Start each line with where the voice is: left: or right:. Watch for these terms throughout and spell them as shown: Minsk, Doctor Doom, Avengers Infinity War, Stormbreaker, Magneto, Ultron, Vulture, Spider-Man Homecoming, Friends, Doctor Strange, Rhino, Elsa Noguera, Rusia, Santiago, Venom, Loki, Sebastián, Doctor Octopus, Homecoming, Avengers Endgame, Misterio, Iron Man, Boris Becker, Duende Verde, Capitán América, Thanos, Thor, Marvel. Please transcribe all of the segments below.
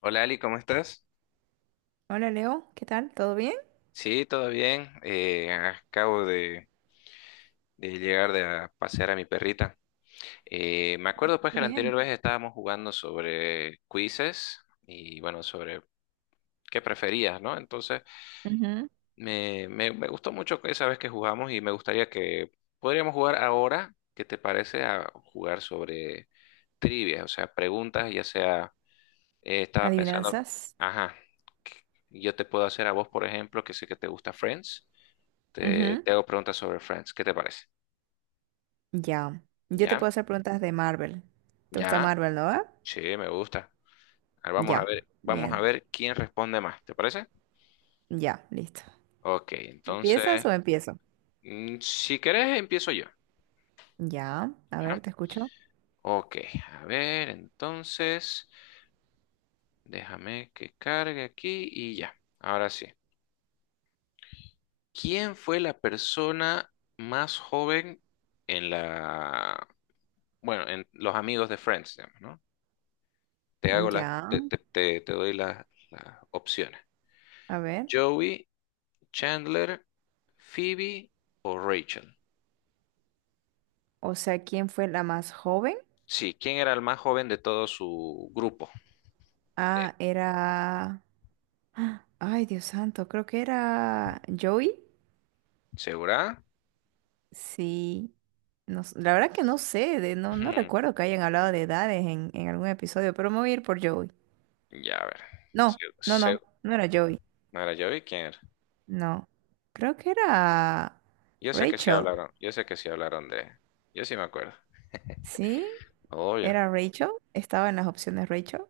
left: Hola Ali, ¿cómo estás?
right: Hola Leo, ¿qué tal? ¿Todo bien?
left: Sí, todo bien. Acabo de llegar de a pasear a mi perrita. Me acuerdo pues que
right: Todo
left: la anterior
right: bien.
left: vez estábamos jugando sobre quizzes y bueno, sobre qué preferías, ¿no? Entonces
right: Ujú.
left: me gustó mucho esa vez que jugamos y me gustaría que podríamos jugar ahora, ¿qué te parece a jugar sobre trivia? O sea, preguntas, ya sea, estaba pensando,
right: Adivinanzas.
left: ajá, yo te puedo hacer a vos, por ejemplo, que sé que te gusta Friends. Te,
right: Ujú.
left: te hago preguntas sobre Friends. ¿Qué te parece?
right: Ya. Yo te
left: ¿Ya?
right: puedo hacer preguntas de Marvel. ¿Te gusta
left: ¿Ya?
right: Marvel, no?
left: Sí, me gusta. Ahora
right: Ya.
left: vamos a
right: Bien.
left: ver quién responde más. ¿Te parece?
right: Ya, listo.
left: Ok, entonces,
right: ¿Empiezas o empiezo?
left: si querés, empiezo yo.
right: Ya. A
left: ¿Ya?
right: ver, te escucho.
left: Ok, a ver, entonces, déjame que cargue aquí y ya. Ahora sí. ¿Quién fue la persona más joven en la, bueno, en los amigos de Friends, digamos, ¿no? Te hago las, te,
right: Ya.
left: te- te- te doy las opciones.
right: A ver.
left: Joey, Chandler, Phoebe o Rachel.
right: O sea, ¿quién fue la más joven?
left: Sí, ¿quién era el más joven de todo su grupo? Eh,
right: Ah, era... ¡Ah! Ay, Dios santo, creo que era Joey.
left: ¿Segura?
right: Sí. No s- La verdad que no sé, no, no
left: Hmm,
right: recuerdo que hayan hablado de edades en algún episodio, pero me voy a ir por Joey.
left: ya, a ver.
right: No,
left: Se-
right: no,
left: se-
right: no, no era Joey.
left: Mira, yo vi quién era.
right: No. Creo que era
left: Yo sé que sí
right: Rachel.
left: hablaron, yo sé que sí hablaron de... Yo sí me acuerdo.
right: ¿Sí?
left: Obvio.
right: ¿Era Rachel? Estaba en las opciones Rachel.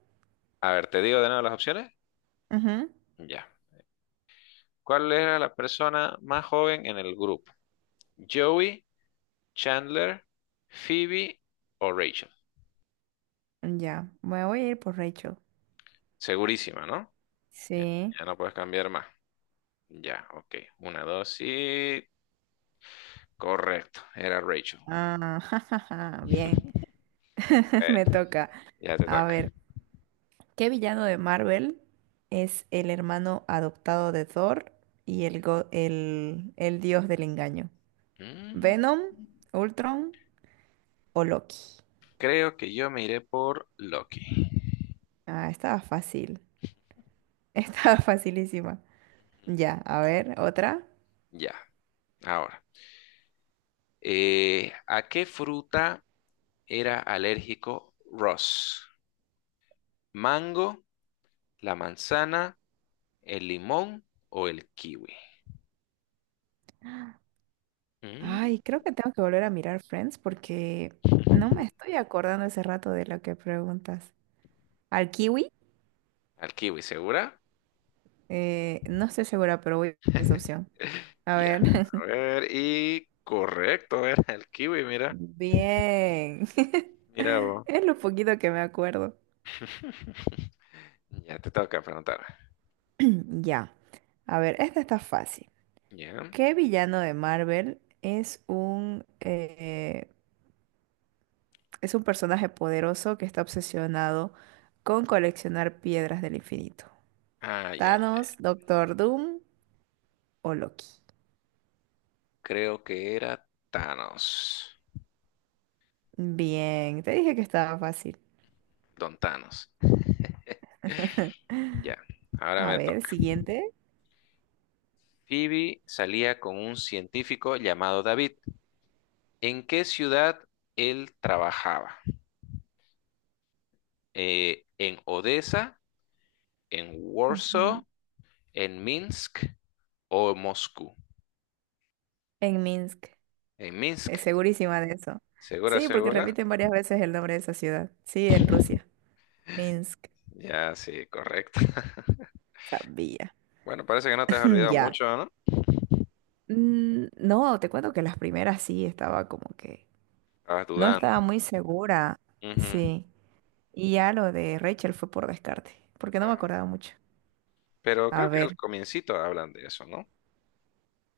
left: A ver, ¿te digo de nuevo las opciones?
right: Ujú.
left: Ya. ¿Cuál era la persona más joven en el grupo? ¿Joey, Chandler, Phoebe o Rachel?
right: Ya, me voy a ir por Rachel.
left: Segurísima, ¿no? Ya,
right: Sí.
left: ya no puedes cambiar más. Ya, ok. Una, dos y... Correcto, era Rachel.
right: Ah, jajaja, bien, me
left: Eh,
right: toca.
left: ya te
right: A
left: toca.
right: ver, ¿qué villano de Marvel es el hermano adoptado de Thor y el dios del engaño?
left: Mm,
right: ¿Venom, Ultron o Loki?
left: creo que yo me iré por Loki.
right: Ah, estaba fácil. Estaba facilísima. Ya, a ver, otra.
left: Ya, ahora. ¿A qué fruta era alérgico Ross? ¿Mango, la manzana, el limón o el kiwi? Mm,
right: Ay, creo que tengo que volver a mirar Friends porque no me estoy acordando ese rato de lo que preguntas. ¿Al kiwi?
left: al kiwi, ¿segura?
right: No estoy segura, pero voy a esa opción. A
left: Ya,
right: ver.
left: a ver, y correcto, era el kiwi, mira,
right: Bien.
left: mira vos.
right: Es lo poquito que me acuerdo.
left: Ya te toca preguntar.
right: Ya. A ver, esta está fácil.
left: Ya.
right: ¿Qué villano de Marvel es es un personaje poderoso que está obsesionado con coleccionar piedras del infinito?
left: Ay, ay,
right: Thanos, Doctor Doom o Loki.
left: creo que era Thanos,
right: Bien, te dije que estaba fácil.
left: Don Thanos. Ya, ahora
right: A
left: me
right: ver,
left: toca.
right: siguiente.
left: Phoebe salía con un científico llamado David. ¿En qué ciudad él trabajaba? ¿En Odessa, en
right: Ujú.
left: Warsaw, en Minsk o Moscú?
right: En Minsk.
left: En
right: Es
left: Minsk.
right: segurísima de eso.
left: ¿Segura,
right: Sí, porque
left: segura?
right: repiten varias veces el nombre de esa ciudad. Sí, en Rusia. Minsk.
left: Ya, sí, correcto.
right: Sabía.
left: Bueno, parece que no te has olvidado
right: Ya.
left: mucho, ¿no?
right: No, te cuento que las primeras sí estaba como que
left: Estabas
right: no
left: dudando.
right: estaba muy segura.
left: Ujú,
right: Sí. Y ya lo de Rachel fue por descarte, porque no me
left: ajá.
right: acordaba mucho.
left: Pero
right: A
left: creo que al
right: ver.
left: comiencito hablan de eso, ¿no?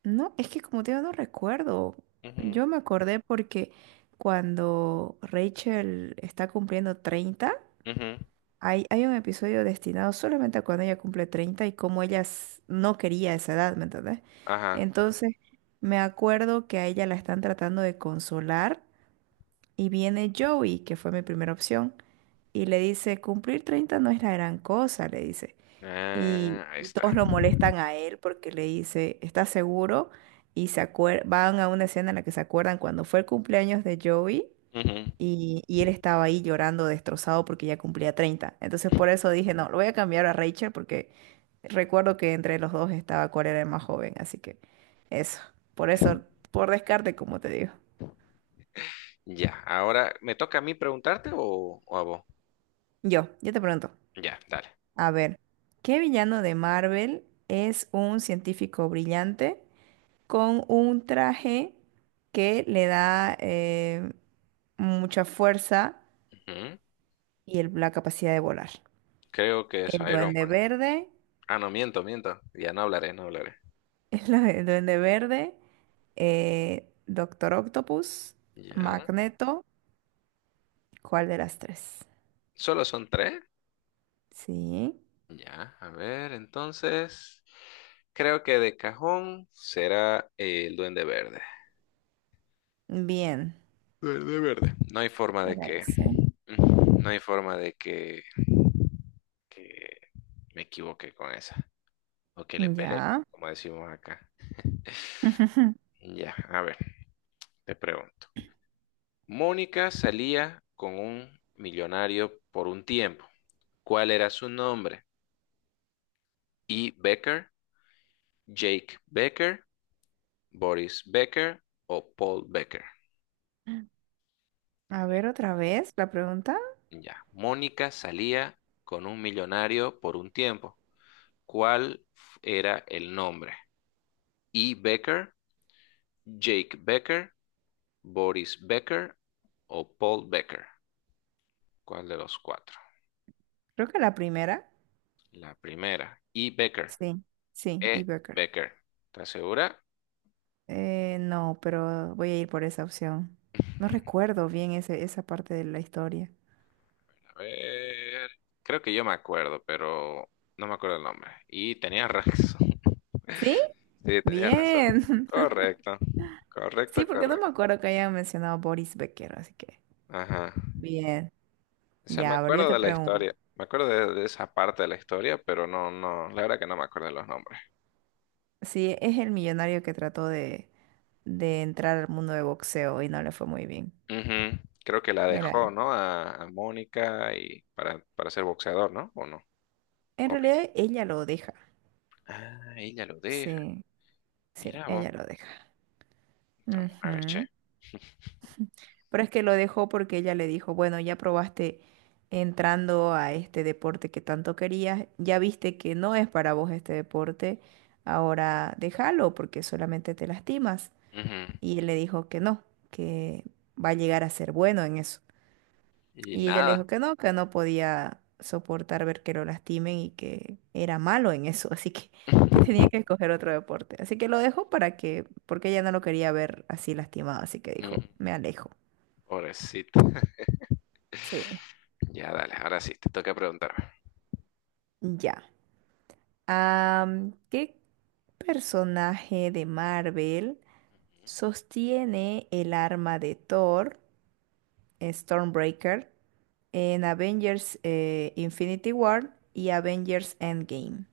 right: No, es que como te digo, no recuerdo.
left: Ujú,
right: Yo me acordé porque cuando Rachel está cumpliendo 30,
left: ujú.
right: hay un episodio destinado solamente a cuando ella cumple 30 y cómo no quería esa edad, ¿me entendés?
left: Ajá.
right: Entonces, me acuerdo que a ella la están tratando de consolar y viene Joey, que fue mi primera opción, y le dice, cumplir 30 no es la gran cosa, le dice y,
left: Ah, ahí
right: y
left: está.
right: todos lo molestan a él porque le dice, ¿estás seguro? Y van a una escena en la que se acuerdan cuando fue el cumpleaños de Joey
left: Ujú.
right: y él estaba ahí llorando destrozado porque ya cumplía 30. Entonces por eso dije, no, lo voy a cambiar a Rachel porque recuerdo que entre los dos estaba cuál era el más joven, así que eso, por
left: Ujú.
right: eso, por descarte, como te digo.
left: Ya, ahora, ¿me toca a mí preguntarte o a vos?
right: Yo te pregunto,
left: Ya, dale.
right: a ver, ¿qué villano de Marvel es un científico brillante, con un traje que le da mucha fuerza
left: Ujú.
right: y la capacidad de volar?
left: Creo que es
right: El
left: Iron
right: duende
left: Man.
right: verde,
left: Ah, no, miento, miento. Ya no hablaré, no hablaré.
right: duende verde, Doctor Octopus,
left: Ya.
right: Magneto, ¿cuál de las tres?
left: ¿Solo son tres?
right: Sí,
left: Ya, a ver, entonces. Creo que de cajón será el Duende Verde.
right: bien,
left: Duende Verde. No hay forma de
right: era
left: que.
right: ese.
left: Ujú. No hay forma de que me equivoque con esa. O que le pele,
right: Ya.
left: como decimos acá. Ya, a ver, te pregunto. Mónica salía con un millonario por un tiempo. ¿Cuál era su nombre? ¿E. Becker, Jake Becker, Boris Becker o Paul Becker?
right: A ver otra vez la pregunta.
left: Ya, Mónica salía con un millonario por un tiempo. ¿ era el nombre? ¿E. Becker, Jake Becker, Boris Becker o Paul Becker? ¿Cuál de los cuatro?
right: Creo que la primera.
left: La primera, E. Becker.
right: Sí, sí, y
left: E.
right: Becker.
left: Becker. ¿Estás segura?
right: No, pero voy a ir por esa opción. No recuerdo bien esa parte de la historia.
left: A ver, creo que yo me acuerdo, pero no me acuerdo el nombre. Y tenías razón.
right: ¿Sí?
left: Sí, tenías razón.
right: Bien.
left: Correcto,
right: Sí,
left: correcto,
right: porque no me
left: correcto.
right: acuerdo que hayan mencionado Boris Becker, así que.
left: Ajá.
right: Bien.
left: O sea, me
right: Ya, ahora yo
left: acuerdo
right: te
left: de la
right: pregunto.
left: historia. Me acuerdo de esa parte de la historia, pero no, no, la verdad que no me acuerdo de los nombres.
right: Sí, es el millonario que trató de entrar al mundo de boxeo y no le fue muy bien.
left: Ujú. Creo que la
right: Era
left: dejó,
right: él.
left: ¿no? A Mónica y para ser boxeador, ¿no? ¿O no?
right: En
left: O me-
right: realidad, ella lo deja.
left: Ah, ella lo deja.
right: Sí, sí,
left: Mira vos,
right: ella lo deja.
left: esta mujer, che.
right: Ujú. Pero es que lo dejó porque ella le dijo, bueno, ya probaste entrando a este deporte que tanto querías, ya viste que no es para vos este deporte, ahora déjalo porque solamente te lastimas.
left: Ujú.
right: Y él le dijo que no, que va a llegar a ser bueno en eso.
left: Y
right: Y ella le
left: nada.
right: dijo que no podía soportar ver que lo lastimen y que era malo en eso, así que tenía que escoger otro deporte. Así que lo dejó para que, porque ella no lo quería ver así lastimado, así que
left: Mm,
right: dijo, me alejo.
left: pobrecito.
right: Sí.
left: Ya, dale, ahora sí, te toca preguntarme.
right: Ya. ¿Qué personaje de Marvel
left: Ujú.
right: sostiene el arma de Thor, Stormbreaker, en Avengers Infinity War y Avengers Endgame?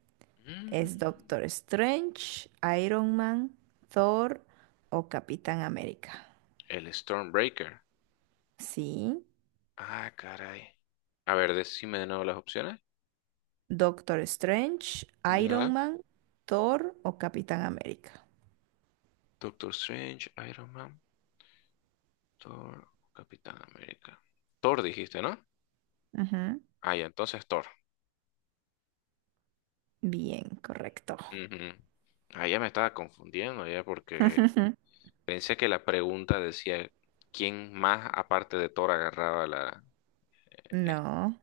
right: ¿Es
left: Mm,
right: Doctor Strange, Iron Man, Thor o Capitán América?
left: el Stormbreaker.
right: Sí,
left: Ah, caray. A ver, decime de nuevo las opciones.
right: Doctor Strange, Iron
left: Ya.
right: Man, Thor o Capitán América.
left: Doctor Strange, Iron Man, Thor, Capitán América. Thor dijiste, ¿no?
right: Ujú.
left: Ah, ya, entonces Thor.
right: Bien, correcto.
left: Ujú. Ah, ya me estaba confundiendo ya porque pensé que la pregunta decía quién más aparte de Thor agarraba la,
right: No.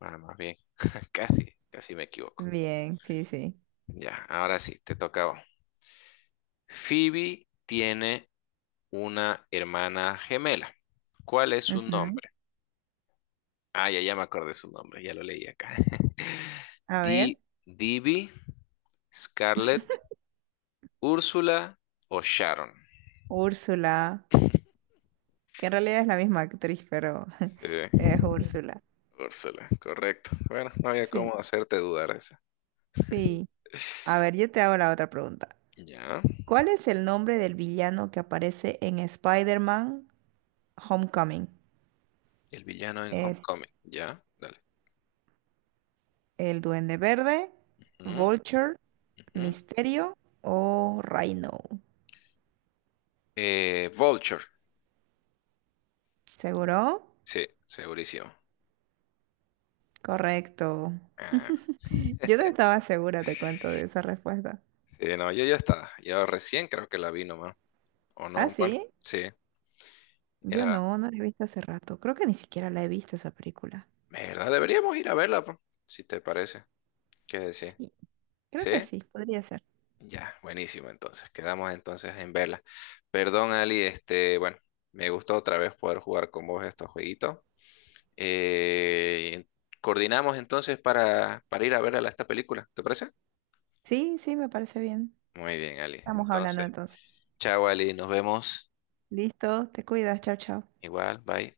left: ah, más bien. Casi, casi me equivoco.
right: Bien, sí, sí.
left: Ya, ahora sí, te tocaba. Phoebe tiene una hermana gemela. ¿Cuál es su
right: Ujú.
left: nombre? Ah, ya, ya me acordé su nombre, ya lo leí acá.
right: A ver,
left: Di, Divi, Scarlett, Úrsula o Sharon.
right: Úrsula, que en realidad es la misma actriz, pero es
left: Sí,
right: Úrsula.
left: Úrsula, correcto. Bueno, no había
right: Sí,
left: cómo hacerte dudar esa.
right: sí. A ver, yo te hago la otra pregunta.
left: Ya.
right: ¿Cuál es el nombre del villano que aparece en Spider-Man Homecoming?
left: El villano en
right: ¿Es
left: Homecoming. Ya, dale.
right: el Duende Verde,
left: Ujú,
right: Vulture,
left: ujú.
right: Misterio o Rhino?
left: Vulture.
right: ¿Seguro?
left: Sí, segurísimo.
right: Correcto.
left: Ah,
right: Yo no estaba segura, te cuento, de esa respuesta.
left: sí, no, ya ya está. Ya recién creo que la vi nomás. ¿O
right: ¿Ah,
left: no? Bueno,
right: sí?
left: sí.
right: Yo
left: Era.
right: no, no la he visto hace rato. Creo que ni siquiera la he visto esa película.
left: ¿Verdad? Deberíamos ir a verla, po, si te parece. ¿Qué decir?
right: Sí, creo
left: ¿Sí?
right: que sí, podría ser.
left: Ya, buenísimo. Entonces, quedamos entonces en verla. Perdón, Ali, este, bueno, me gustó otra vez poder jugar con vos estos jueguitos. Eh, Coordinamos entonces para ir a ver esta película, ¿te parece?
right: Sí, sí, me parece bien.
left: Muy bien, Ali.
right: Estamos hablando
left: Entonces,
right: entonces.
left: chao, Ali, nos vemos.
right: Listo, te cuidas, chao, chao.
left: Igual, bye.